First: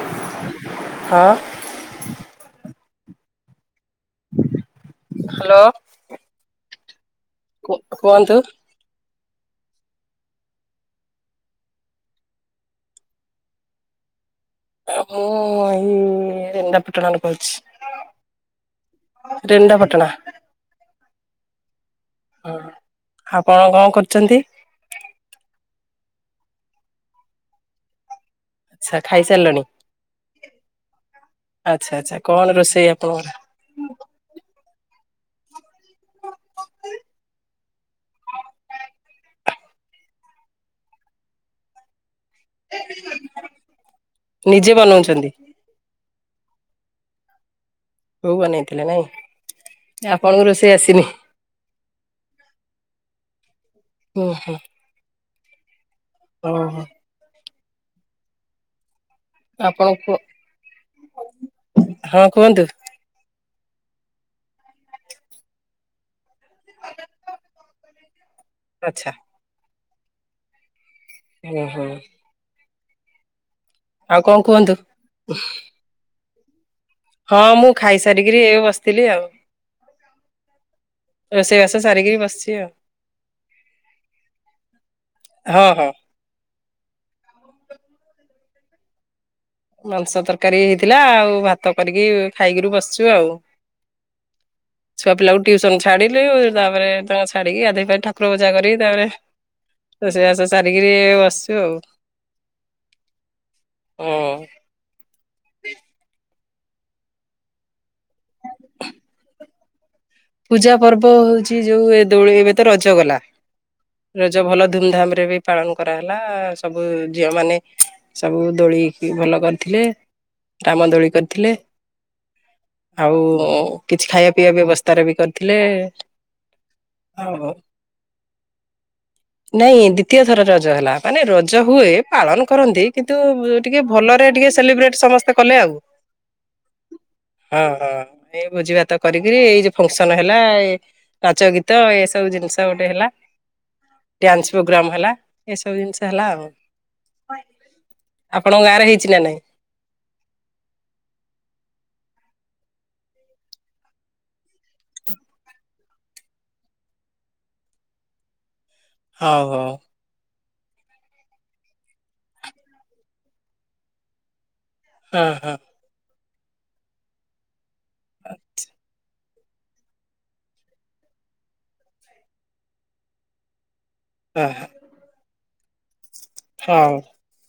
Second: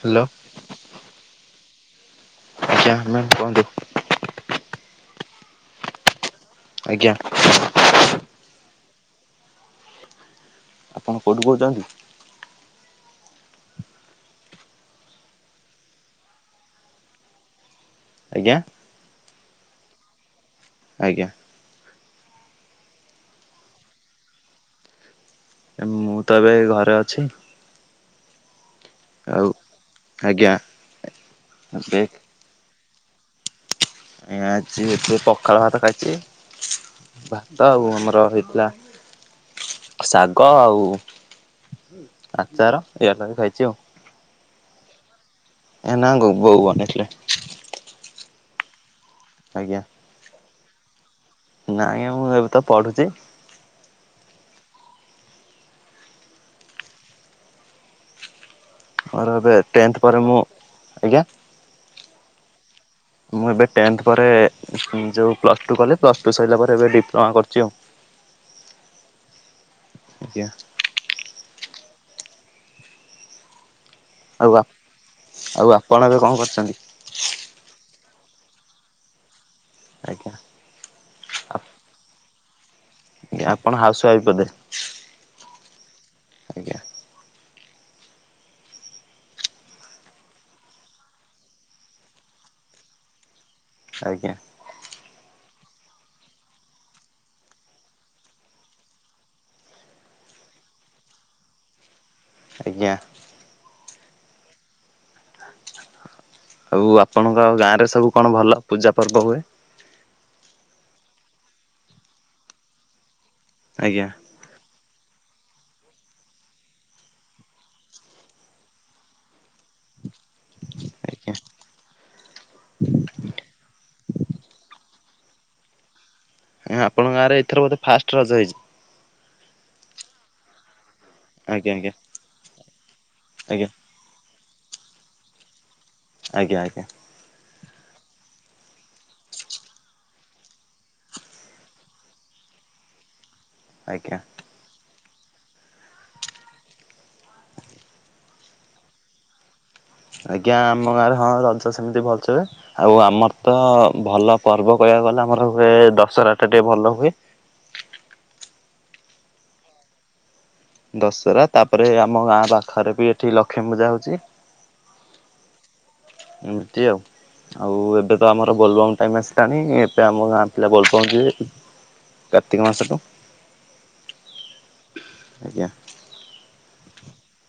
Hello ହଁ। ମେ କୁହନ୍ତୁ। ହ୍ୟାଲୋ। ଆଜ୍ଞା। କୁହନ୍ତୁ? ଆପଣ କେଉଁଠୁ କହୁଛନ୍ତି? ମୁଁ ଇ ରେନଣ୍ଡା ପଟଣା ରୁ କହୁଛି। ଆଜ୍ଞା ରିଣ୍ଡା ପଟଣା ଆଜ୍ଞା। ହ, ଆପଣ କଣ କରୁଛନ୍ତି? ମୁଁ ତ ଏବେ ଘରେ ଅଛି। ଆଛା ଆଉ ଖାଇସାରିଲଣି। ଆଜ୍ଞା ଆଚ୍ଛା ଏବେ ଆଛା କଣ ରୋଷେଇ? ତୋର [unintelligible] ଆଜି ପଖାଳ ଭାତ ଖାଇଛି। ଭାତ ଆଉ ଆମର ହେଇଥିଲା। ଶାଗ ଆଉ ଆଚାର ଇ ଖାଇଛି ଆଉ ନିଜେ ବନଉଛନ୍ତି ଏନା ଖାଇଚି [unintelligible] ବୋଉ ବନେଇ ଥିଲେ। ବୋଉ ବନେଇଥିଲେ ନାଇଁ। ଆପଣଙ୍ଙ୍କୁ ରୋଷେଇ ଆସିନି। ନାଇଁ ମୁଁ ଏବେ ତ ପଢୁଛି। ହଁ ହୋ ଓ ହୋ। ଆ ଏବେ ଆପଣ ଟେନ୍ଥ କୁହ ପରେ ମୁଁ ଆଜ୍ଞା ହଁ କୁହନ୍ତୁ। ମୁଁ ଏବେ ଟେନ୍ଥ ପରେ ଯେଉଁ ପ୍ଲସ୍ ଟୁ କଲି ପ୍ଲସ୍ ଟୁ ସରିଲା ପରେ ଏବେ ଡିପ୍ଲୋମା କରିଛି ଆଉ। ଆଛା ଆଜ୍ଞା ହୁ ହୁଁ କଣ ଆଉ କୁହନ୍ତୁ? ଆଉ ଆପଣ ଏବେ କଣ କର? ହଁ, ମୁଁ ଖାଇ ସାରିକିରି ଏ ବସିଥିଲି ଆଉ। ଆଜ୍ଞା ରୋଷେଇବାସ ସାରିକି ବସିଛି ଆଉ। ଆଜ୍ଞା ଆପଣ ହାଉସ ୱାଇଫ୍ ବୋଧେ ହଁ ହଁ। ଆଜ୍ଞା। ମାଂସ ତରକାରୀ ହେଇଥିଲା। ଆଉ ଭାତ କରିକି ଖାଇକିରି ବସିଛୁ ଆଉ। ଆଜ୍ଞା। ଟିଉସନ ଛାଡିଲି ତାପରେ ତାଙ୍କ ଛାଡିକି ଗାଧେଇ ଠାକୁର ପୂଜା କରିକି ତାପରେ ତ ରୋଷେଇ ବାସେଇ ସାରିକିରି ବସିଛୁ ଆଉ। ଆଜ୍ଞା। ହଁ। [inaudible] ଆଉ ଆପଣଙ୍କ ଗାଁ ରେ ସବୁ କଣ ଭଲ ପୂଜା ପର୍ବ ହୁଏ? ପୂଜା ପର୍ବ ହଉଛି ଯୋଉଁ ଏ ଦୋଳ ଏବେ ତ ରଜ ଗଲା ଆଜ୍ଞା ରଜ ଭଲ ଧୁମ ଧାମରେ ରେ ବି ପାଳନ କରାହେଲା ସବୁ ଝିଅ ମାନେ ସବୁ ଦୋଳିିକି ଭଲ କରିଥିଲେ। ରାମ ଦୋଳି ଆଜ୍ଞା କରିଥିଲେ। ଆଉ କିଛି ଖାଇବା ପିଇବା ବ୍ୟବସ୍ଥା ତାର ବି କରିଥିଲେ। ଆପଣଙ୍କ ଆଉ ଗାଁରେ ଏଥର ବୋଧେ ଫାଷ୍ଟ ରଜ ହେଇଛି। ନାଇଁ ଦ୍ଵିତୀୟ ଥର ରଜ ହେଲା। ମାନେ ରଜ ଆଜ୍ଞା ଆଜ୍ଞା ହୁଏ ପାଳନ କରନ୍ତି କିନ୍ତୁ ଆଜ୍ଞା। ଟିକେ ଭଲରେ ଟିକେ ସେଲିବ୍ରେଟ ସମସ୍ତେ କଲେ ଆଉ। ଆଜ୍ଞା ଆଜ୍ଞା। ହଁ ହଁ। ଏଇ ଭୋଜି ଭାତ କରିକିରି ଏଇ ଯୋଉ ଫଙ୍କସନ ହେଲା ଏ ନାଚ ଗୀତ ଏ ସବୁ ଜିନିଷ ଗୋଟେ ହେଲା। ଆଜ୍ଞା ଡ୍ୟାନ୍ସ ପ୍ରୋଗ୍ରାମ ହେଲା। ଏସବୁ ଜିନିଷ ହେଲା ଆଉ। ଆପଣଙ୍କ ଗାଁରେ ହେଇଛି ନା ନାଇଁ? ଆଜ୍ଞା ଆମ ଗାଁରେ ହଁ ରଜ ସେମିତି ଭଲ ସେ ହୁଏ ଆଉ ଆମର ତ ଭଲ ପର୍ବ କହିବା ଗ ଆମର ହୁଏ ଦଶହରା ଟା ଟିକେ ଭଲ ହୁଏ। ହଉ ହଉ। ଦଶହରା ତାପରେ ଆମ ଗାଁ ପାଖରେ ବି ଏଠି ଲକ୍ଷ୍ମୀ ପୂଜା ହଉଛି। ହଁ ହଁ। ଏମିତି ଆଉ ଆଉ ଏବେ ତ ଆମର ବୋଲବମ୍ ଟାଇମ ଆସ ଟାଣି ଏବେ ଆମ ଗାଁ ପିଲା ବୋଲବମ୍ ଯିବେ କାର୍ତ୍ତିକ ମାସକୁୁ। ଆଜ୍ଞା। [unintelligible]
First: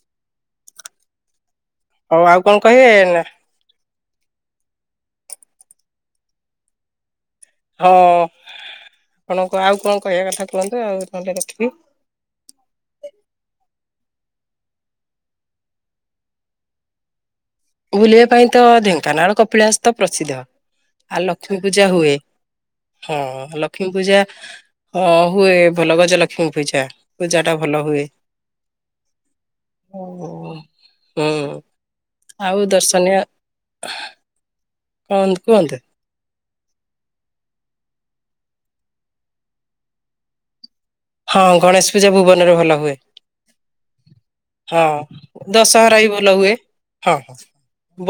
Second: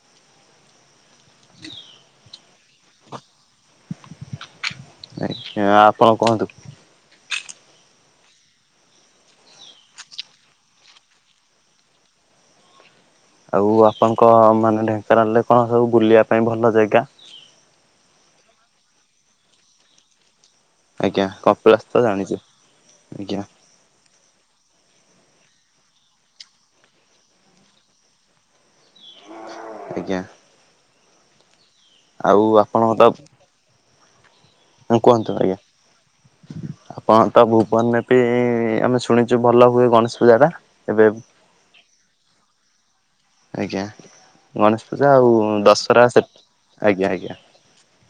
ହଉ ଆଉ କଣ କହିବେ ନା ଆ୍ଞା ଆପଣ କୁହନ୍ତୁ। ହଁ। ଆପଣଙ୍କୁ ଆଉ କଣ କହିବା କଥା କୁହନ୍ତୁ ଆଉ ନହଲେ ରଖିବି। ଆଉ ଆପଣଙ୍କ ମାନେ ଢେଙ୍କାନାଳରେ କଣ ସବୁ ବୁଲିବା ପାଇଁ ଭଲ ଯେଗା? ବୁଲିବା ପାଇଁ ତ ଢେଙ୍କାନାଳ କପିଳାସ ତ ପ୍ରସିଦ୍ଧ। ଆଉ ଆଜ୍ଞା ଲକ୍ଷ୍ମୀ କପିଳାସ ପୂଜା ତ ହୁଏ ଜାଣିଛୁ ହଁ ଆଜ୍ଞା ଲକ୍ଷ୍ମୀ ପୂଜା ହଁ ହୁଏ ଭଲ ଗଜ ଲକ୍ଷ୍ମୀ ପୂଜା ପୂଜା ଟା ଭଲ ହୁଏ। [inaudible] ଓ ଆଜ୍ଞା ହୁଁ। ଆଉ ଆପଣଙ୍କ ତ [unintelligible] କୁହନ୍ତୁ ଆ୍ଞା ଆପଣ ତ ଭୁବନ ନେପ ଆମେ ଶୁଣିଛୁ ଭଲ ହୁଏ ଗଣେଶ ପୂଜା ଟା। ଏବେ ହଁ ଗଣେଶ ପୂଜା ଭୁବନରେ ଭଲ ହୁଏ। ଆଜ୍ଞା ଗଣେଶ ହଁ ପୂଜା ଆଉ ଦଶହରା ହିଁ ସେ ଭଲ ହୁଏ। ଆଜ୍ଞା ହଁ। ଆଜ୍ଞା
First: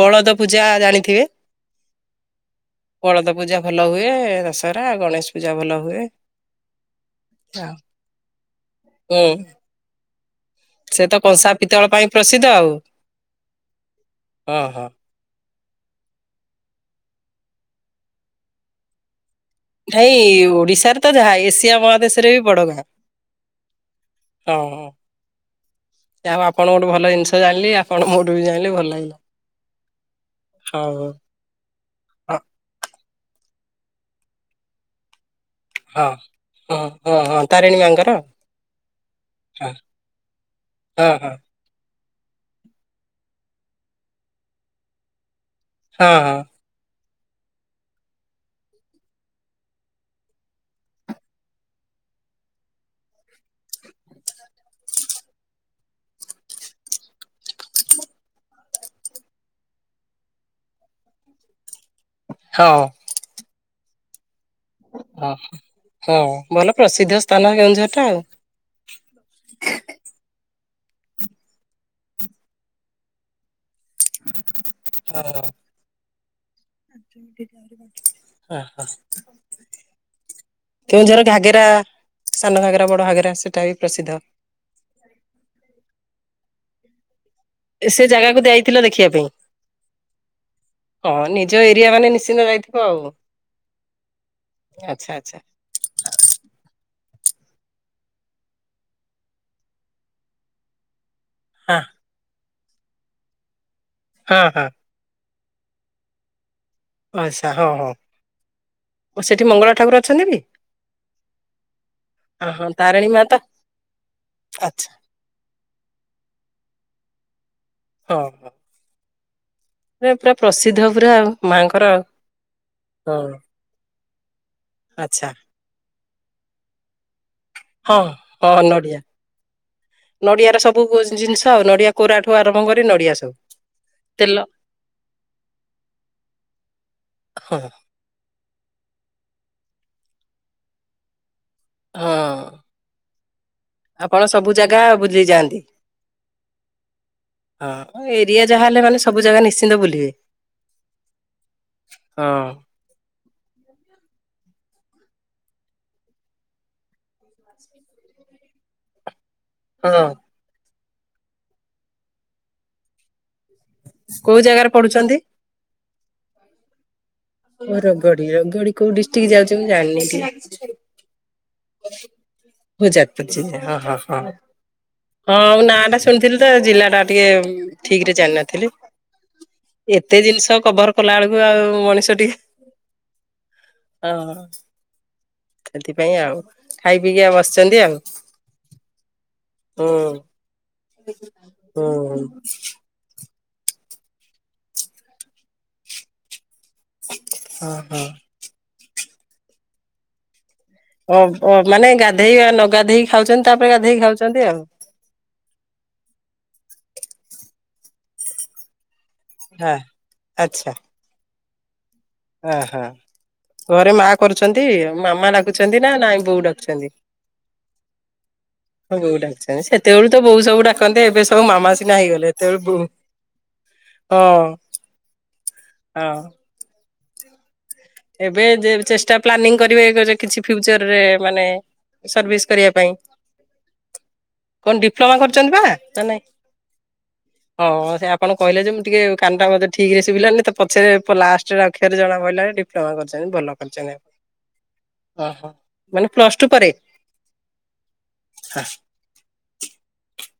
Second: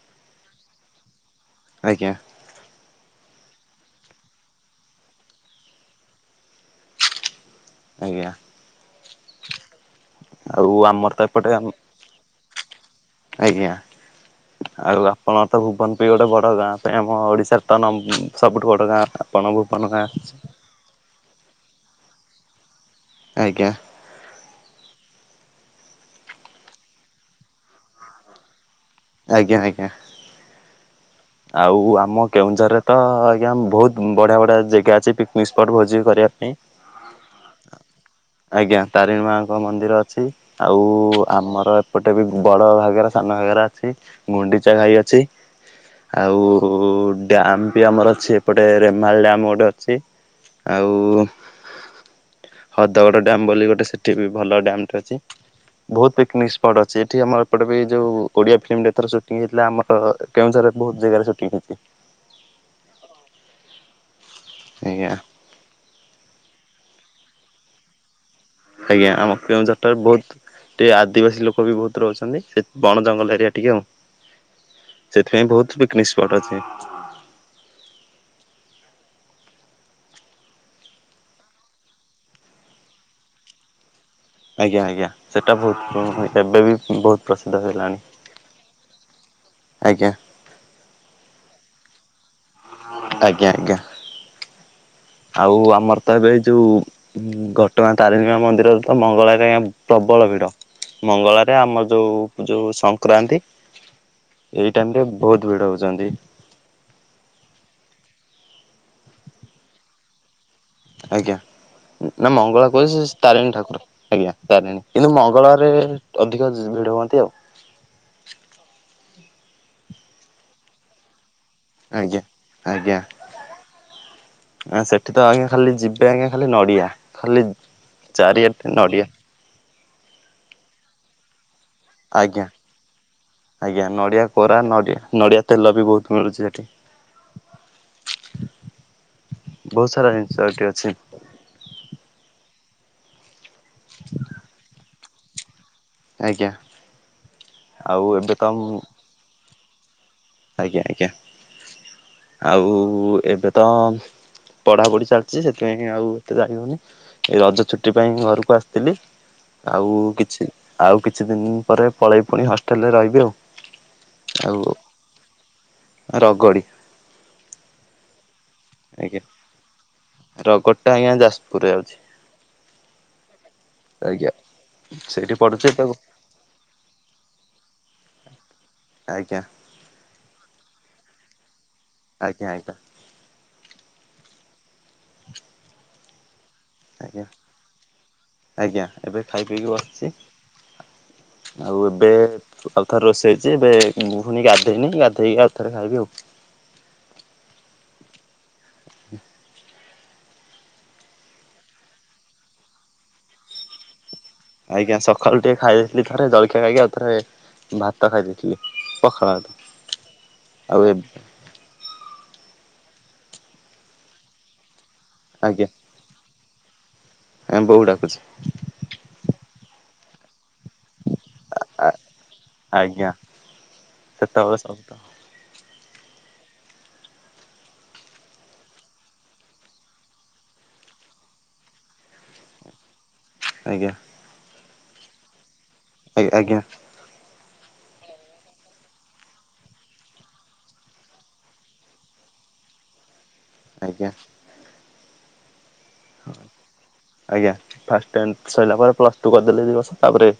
ବଳଦ ପୂଜା ଜାଣିଥିବେ ଆଜ୍ଞା ବଳଦ ପୂଜା ଭଲ ହୁଏ ଦଶହରା ଗଣେଶ ପୂଜା ଭଲ ହୁଏ। ଆଜ୍ଞା। ହଁଉ ଆଉ ଆମର ତ ଏପଟେ ପ୍ରସିଦ୍ଧ ଆଉ ଆଜ୍ଞା। ହଁ ହଁ। ଆଉ ଆପଣ ତ ଭୁବନବି ଗୋଟେ ବଡ଼ ଗାଁ ପାଇଁ ଆମ ଓଡ଼ିଶାରେ ତ ସବୁଠୁ ବଡ଼ ଗାଁଟା। ନାଇଁ ଓଡିଶାରେ ତ ଯାହା ଏସିଆ ମହାଦେଶ ରେ ବି ବଡ ଗାଁ। ଆଜ୍ଞା ହଁ। ଆଉ ଆପଣ ଗୋଟେ ଭଲ ଜିନିଷ ଜାଣିଲେ ଆପଣ ମୋର ବି ଜାଣିଲେ ଭଲ ଆଜ୍ଞା ଆଜ୍ଞା। ହଉ ହଉ। ଆଉ ଆମ ହଁ କେଉଁଝରରେ ତ ଆଜ୍ଞା ବହୁତ ବଢିଆ ବଢିଆ ଯେଗା ଅଛି ବିସ୍ପଟ୍ ଭୋଜି ହଁ କରିବା ପାଇଁ। ହଁ ହଁ ହଁ ତାରିଣୀ ମାଙ୍କର ହଁ ଆଜ୍ଞା ତାରିଣୀ ମାଙ୍କ ମନ୍ଦିର ଅଛି ଆଉ ହଁ ହଁ ଆମର ଗୋଟେ ବି ବଡ ଭାଗରା ସାନ ଭାଗରା ଅଛି, ଗୁଣ୍ଡିଚା ଘାଇ ଅଛି,। ହଁ ଆଉ ହଁ ଉ ଡ୍ୟମ୍ ବି ଆମର ଅଛି ଏପଟେ ରେମାଲ ଡ୍ୟମ୍ ଗୋଟେ ଅଛି ଆଉ ହଦଗଡ ଡ୍ୟାମ ବୋଲି ଗୋଟେ ସେଠି ବି ଭଲ ଡ୍ୟାମେ ଟେ ଅଛି। ବହୁତ ପିକନିକ ସ୍ପଟ୍ ଅଛି ଏଠି ଆମର ଏପଟେ ବି ଯୋଉ ଓଡିଆ ଫିଲ୍ମ ଏଥର ସୁଟିଂ ହେଇଥିଲା ଆମର କେଉଁଝର ବହୁତ ଜାଗାରେ ଛୁଟିଂ ହେଇଛି। ହଁ। ଆଜ୍ଞା। ହଁ ହଁ ଭଲ ପ୍ରସିଦ୍ଧ ସ୍ଥାନ କେଉଁଝର ଟା ଆଉ। ଆଜ୍ଞା ଆମ କେଉଁଝର ଟା ବୋଉତୁ ଟିକେ ଆଦିବାସୀ ଲୋକ ବି ବହୁତ ରହୁଛନ୍ତି ସେ ବଣ ଜଙ୍ଗଲ ଏରିଆ ଟିକେ ଆଉ। ସେଥିପାଇଁ ବହୁତ ପିକନିକ ସ୍ପଟ ଅଛି। ହଁ ହଁ। କେଉଁଝର ଘାଗେରା ସାନ ଘାଗେରା ବଡ ଘଘେରା ସେଟା ବି ପ୍ରସିଦ୍ଧ। ଆଜ୍ଞା ଆଜ୍ଞା ସେଟା ବହୁତ କା ଏବେ ବି ବହୁତ ପ୍ରସିଦ୍ଧ ହେଲାଣି ସେ ଜାଗାକୁ ଯାଇଥିଲ ଦେଖିବା ପାଇଁ ଆଜ୍ଞା ହଁ ନିଜ ଏରିଆ ମାନେ ଦିନ ଯାଇଥିବ ଆଉ ଆଜ୍ଞା ଆଜ୍ଞା ଆଚ୍ଛା ଆଚ୍ଛା। ଆଉ ଆମର ତ ଏବେ ଏଇ ଯୋଉଁ ଘଟଗାଁ ତାରିଣୀ ମା ମନ୍ଦିରରେ ତ ମଙ୍ଗଳବାରେ ପ୍ରବଳ ଭିଡ। ମଙ୍ଗଳାରେ ହଁ ଆମର ଯୋଉଁ ଯୋଉଁ ସଂକ୍ରାନ୍ତି ହଁ ହଁ ଏଇ ଟାଇମରେ ବହୁତ ଭିଡ ହଉଛନ୍ତି। ଆଚ୍ଛା ହଁ ହଁ ସେଠି ମଙ୍ଗଳା ଠାକୁର ଅଛନ୍ତି ବି? ଆଜ୍ଞା। ନା ଅ ହଁ ମଙ୍ଗଳା କହୁଛି ମା ତ ତାରିଣୀ ଠାକୁର ଆଜ୍ଞା ତାରିଣୀ ଆଚ୍ଛା କିନ୍ତୁ ମଙ୍ଗଳରେ ଅଧିକ ଭିଡ ହୁ ଦେଓ ହଁ ହଁ। ମ ପୁରା ପ୍ରସିଦ୍ଧ ପୁରା ମାଙ୍କର ଆଜ୍ଞା ଆଜ୍ଞା ହଁ। ସେଠି ତ ଆଚ୍ଛା ଆଜ୍ଞା ଖାଲି ଯିବେ ଆଜ୍ଞା ଖାଲି ନଡିଆ ଖାଲି ହଁ ହଁ ଚାରିଆଟ ନଡ଼ିଆ। ନଡିଆ ର ସବୁ ଜିନିଷ ଆଉ ନଡିଆ କୋରାଠୁ ଆଜ୍ଞା ଆରମ୍ଭ କରି ନଡିଆ ସବୁ। ଆଜ୍ଞା ନଡିଆ ତେଲ କୋରା ନଡିଆ ନଡିଆ ତେଲ ବି ବହୁତ ମିଳୁଛି ସେଠି। ହଁ। ବହୁତ ସାରା ଜିନିଷ ଏଠି ଅଛି। ହଁ। ଆପଣ ସବୁ ଜାଗା ବୁଲି ଯାଆନ୍ନ୍ତି? ଆଜ୍ଞା ଆଉ ହଁ ଏବେ ତ ଏରିଆ ଯାହା ମୁଁ ହେଲେ ମାନେ ସବୁ ଜାଗା ନିଶ୍ଚିନ୍ତ ବୁଲିବେ। ଆଜ୍ଞା ଆଜ୍ଞା ହଁ। ଆଉ ଏବେ ତ ପଢାପଢି ଚାଲିଛି ସେଥିପାଇଁ ଆଉ ଏତେ ଯାଈହଉନି ଏ ରଜ ଛୁଟି ପାଇଁ ଘରକୁ ଆସିଥିଲି। ଆଉ ହଁ କିଛି ଆଉ କିଛି ଦିନ ପରେ ପଳେଇ ପୁଣି ହଷ୍ଟେଲରେ ରହିବି ଆଉ। କୋଉଁ ଆଉ ଜାଗାରେ ପଢୁଛନ୍ତି? ରଗଡ଼ି। ହୋ ରଗଡି ରଗଡି କୋଉ ଆଜ୍ଞା ଡିଷ୍ଟ୍ରିକ୍ଟ ଯାଉଛି ମୁଁ ଜାଣିନି। ରଗଡ଼ ଟା ଆଜ୍ଞା ଯାଜପୁରରେ ଯାଉଛି ହ ଜାପୁଜି ହଁ ହଁ ହଁ। ଆଜ୍ଞା ସେଇଠି ହଁ ପଢୁଛି ନାଁ ତାକୁ ଟା ଶୁ ଜାଣିନଥିଲି ଆଜ୍ଞା ଏତେ ଜିନିଷ କଭର କଲା ବେଳକୁ ଆଉ ମଣିଷ ଆଜ୍ଞା ଟିକେ ଆଜ୍ଞା ହଁ। [unintelligible] ସେଥିପାଇଁ ଆଉ। ଖାଇ ପିଇକି ଆଜ୍ଞା ଆଉ ବସିଛନ୍ତି ଆଉ ଆଜ୍ଞା ଏବେ ଖାଇ ପିଇକି ହୁଁ ବସିଛି। ଆଉ ହୁଁ ଏବେ ଆଉଥରେ ରୋଷେଇ ଯେବେ ମୁଁ ଫୁଣି ଗାଧେଇନି ଗାଧେଇକି ଆଉଥରେ ଖାଇବି ଆଉ। ହଁ ହଁ। ହୁଁ ଓ ଓ ମାନେ ଗାଧେଇ ନଗାଧେଇ ଖାଉଛନ୍ତି ତାପରେ ଗାଧେଇ ଖାଉଛ ଆଜ୍ଞା ସକାଳୁ ଟିକେ ଖାଇ ଦେଇେଇଥିଲି ଥରେ ଜଳଖିଆ ଖାଇକି ଆଉ ଥରେ ଭାତ ଖାଇ ଦେଇଥିଲି। ପାଖଳା ହଁ ଆଚ୍ଛା। ଆଉ ଏ ଓହୋ ଘରେ ମା କରୁଛନ୍ତି ମାମା ଡାକୁଛନ୍ତି ନା ନାଇଁ ବୋଉ ଡାକୁଛନ୍ତି। ଆ ବହୁ ଡାକୁଚି। ହଁ ବୋଉ ଡାକୁଛନ୍ତି ସେତେବେଳୁ ତ ବୋଉ ସବୁ ଡାକନ୍ତେ ଏବେ ସବୁ ମାମା ସିନା ହେଇଗଲେ ସେତେବେଳେ। ସେତା ହଁ ବସ [unintelligible] ହଁ। ଏବେ ଚେଷ୍ଟା ପ୍ଲାନିଂ କରିବେ କିଛି ଫ୍ୟୁଚରରେ ମାନେ ସର୍ଭିସ କରିବା ପାଇଁ। ଆଜ୍ଞା। କଣ ଡିପ୍ଲୋମା କରିଛନ୍ତି ବା ନା ନାଇଁ? ଆଜ୍ଞା ଆଜ୍ଞା। ହଁ ସେ ଆପଣ କହିଲେ ଯେ ମୁଁ ଟିକେ କାନ ଟାେ ଠିକ ରେ ଶିଭିଲାନି ତ ପଛରେ ଲାଷ୍ଟ ଅକ୍ଷରେ ଜଣା ପଡ଼ିଲା। ପ୍ଲାୱାର କରିଚାରିଲେ ଭଲ କରିଛନ୍ତି ଆଜ୍ଞା ଆ ଓହୋ। ମାନେ ପ୍ଲସ ଟୁ ପରେ ଆଜ୍ଞା ଫାଷ୍ଟ ଟାଇମି ସରିଲା ପରେ ପ୍ଲସ ଟୁ କରିଦେଲେ ଦି ବର୍ଷ ତାପରେ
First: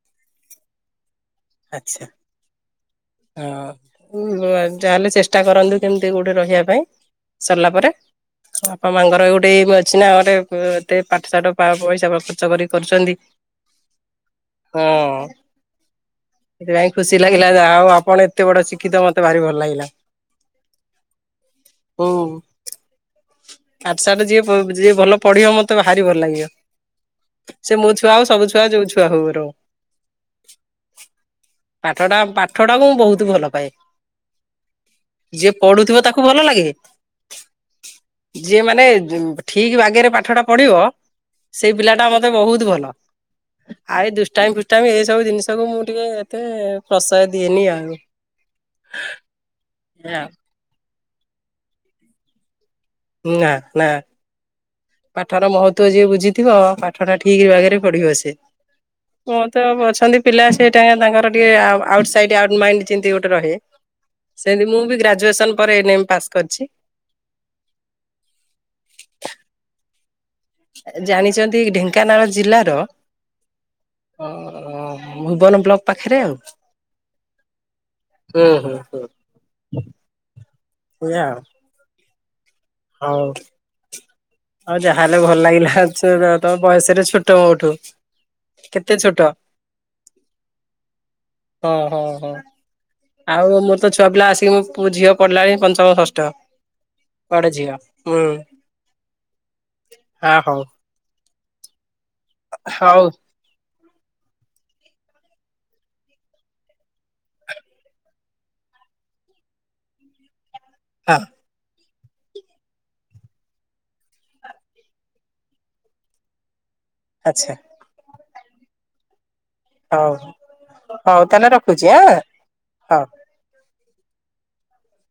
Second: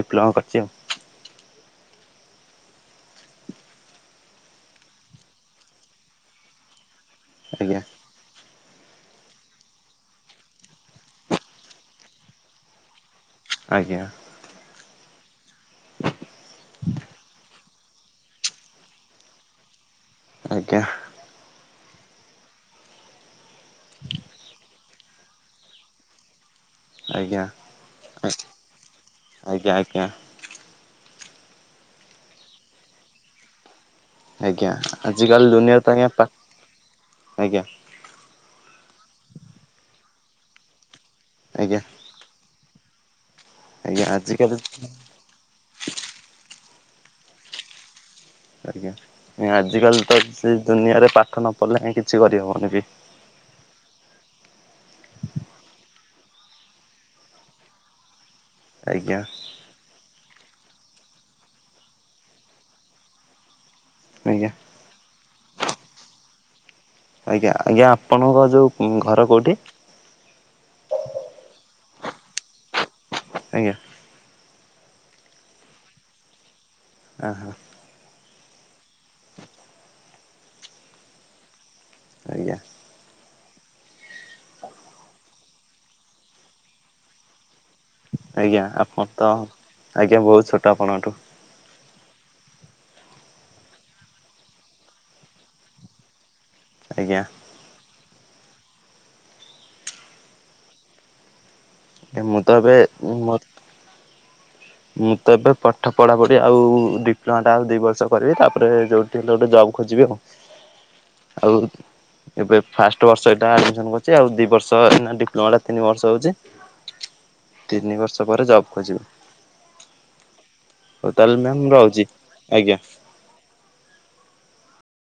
ଡିପ୍ଲୋମା କରଚି ଆଉ। ଆଛା। ହଁ ତାହେଲେ ଚେଷ୍ଟା କରନ୍ତୁ କେମିତି କୋଉଠି ରହିବା ପାଇଁ। ସରିଲା ଆଜ୍ଞା ପରେ। ମା ଙ୍କର ଗୋଟେଇ ଅଛି ନା ଗୋଟେ ଏତେ ପାଠ ସାଠ ପଇସା ଖର୍ଚ୍ଚ କରି କରୁଛନ୍ତି ଆଜ୍ଞା ହଁ। ସେଥିପାଇଁ ଖୁସି ଲାଗିଲା ଆଉ ଆପଣ ଏତେ ବଡ ଶି୍ଖିତ ମତେ ଭାରି ଭଲ ଲାଗିଲା। ଆଜ୍ଞା। ଓ ପାଠ ସାଟ ଯିଏ ପ ଯିଏ ଭଲ ପଢିବ ମତେ ଭାରି ଭଲ ଲାଗିବ। ଆଜ୍ଞା ସେ ମୋ ଛୁଆ ହଉ ସବୁ ଛୁଆ ଯୋଉ ଛୁଆ ହଉ ବରଂ। ଆଜ୍ଞା ଆଜ୍ଞା ପାଠ ଟା ପାଠ ଟାକୁ ମୁଁ ବହୁତ ଭଲ ପାଏ। ଆଜ୍ଞା ଆଜିକାଲି ଯିଏ ଦୁନିଆରେ ତ ପଢୁଥିବ ଆଜ୍ଞା ତାକୁ ପା ଭଲ ଲାଗେ। ଆଜ୍ଞା ଯିଏ ମାନେ ଠିକ ବାଗେରେ ପାଠଟା ପଢିବ ସେଇ ଆଜ୍ଞା ପିଲା ଟା ମତେ ବହୁତ ଭଲ। ଆ ଆଜ୍ଞା ଏ ଆଜିକାଲି ଦୁଷ୍ଟାାମ ଫୁଷ୍ଟାମ ଏଇ ସବୁ ଜିନିଷକୁ ମୁଁ ଟିକେ ଏତେ ପ୍ରସୟ ଦିଏନି ଆଉ। ଆଜ୍ଞା ଆଜିକାଲି ନା ତ ସେ ଦୁନିଆରେ ପାଠ ନ ପଢିଲେ କିଛି କରିହବନି। ହୁଁ ନା ନା। ପାଠର ମହତଵ ଯିଏ ବୁଝିଥିବ ପାଠ ଟା ଠିକ ଆଗରେ ପଢିବ ସେ ଆଜ୍ଞା ମତେ ଅଛନ୍ତି ପିଲା ସେଇଟା ତାଙ୍କର ଟିକେ ଆଉଟ୍ ସାଇଡ ଆଉଟ ମାଇଣ୍ଡ ଯେମିତି ଗୋଟେ ରହେ ଆଜ୍ଞା। ସେମତି ମୁଁ ବି ଗ୍ରାଜୁଏସନ ପରେ ଏନ ଏମ ପାସ୍ କରିଛି। ଆଜ୍ଞା ଆଜ୍ଞା ଆପଣଙ୍କ ଯଉ ଘର କେଉଁଠି? ଜାଣିଛନ୍ତି ଢେଙ୍କାନାଳ ଜିଲ୍ଲାର ଆଜ୍ଞା ଭୁବନ ବ୍ଲକ ପାଖରେ ଆଉ। ଅହ। ହୁଁ ହୁଁ ହ ଏଇଆ। ଆଜ୍ଞା ହଉ। ଆଉ ଯାହାହେଲେ ଭଲ ଲାଗିଲା ତମ ବୟସରେ ଛୋଟ ମୋଠୁ। ଆଜ୍ଞା କେତେ ଆପଣ ଛୋଟ ତ ଆଜ୍ଞା ବହୁତ ଛୋଟ ଆପଣଙ୍କଠୁ। ହଁ ହଁ ହଁ। ଆଉ ମୋର ତ ଛୁଆ ପିଲା ଆସିକି ଝିଅ ପଢିଲାଣି ପଞ୍ଚମ ଷଷ୍ଠ। ଆଜ୍ଞା ବଡ଼ ଝିଅ ଉଁ ହ ହଉ। ମୁଁ ତ ଏବେ ହଉ। ମୋ ମୁଁ ତ ଏବେ ପାଠ ପଢାପଢ଼ି ଆଉ ଦିପ୍ଲୋମା ଟା ଆଉ ଦୁଇ ବର୍ଷ କରିବି ତାପରେ ଯେଉଁଠି ହେଲେ ଗୋଟେ ଜବ୍ ଖୋଜିବି। ଆଉ ହଁ। ଆଉ। ଏବେ ଫାଷ୍ଟ ବର୍ଷ ଏଟା ଆଡମିଶନ କରିଛି ଆଉ ଦି ବର୍ଷ ଡିପ୍ଲୋମାଟା ତିନି ବର୍ଷ ହଉଛି। ଆଚ୍ଛା ତିନି ବର୍ଷ ପରେ ଜବ ଖୋଜିବି। ହଉ ହଉ ତାହେଲେ ମ୍ୟାମ ରହୁଛି ଆଜ୍ଞା। ହଉ।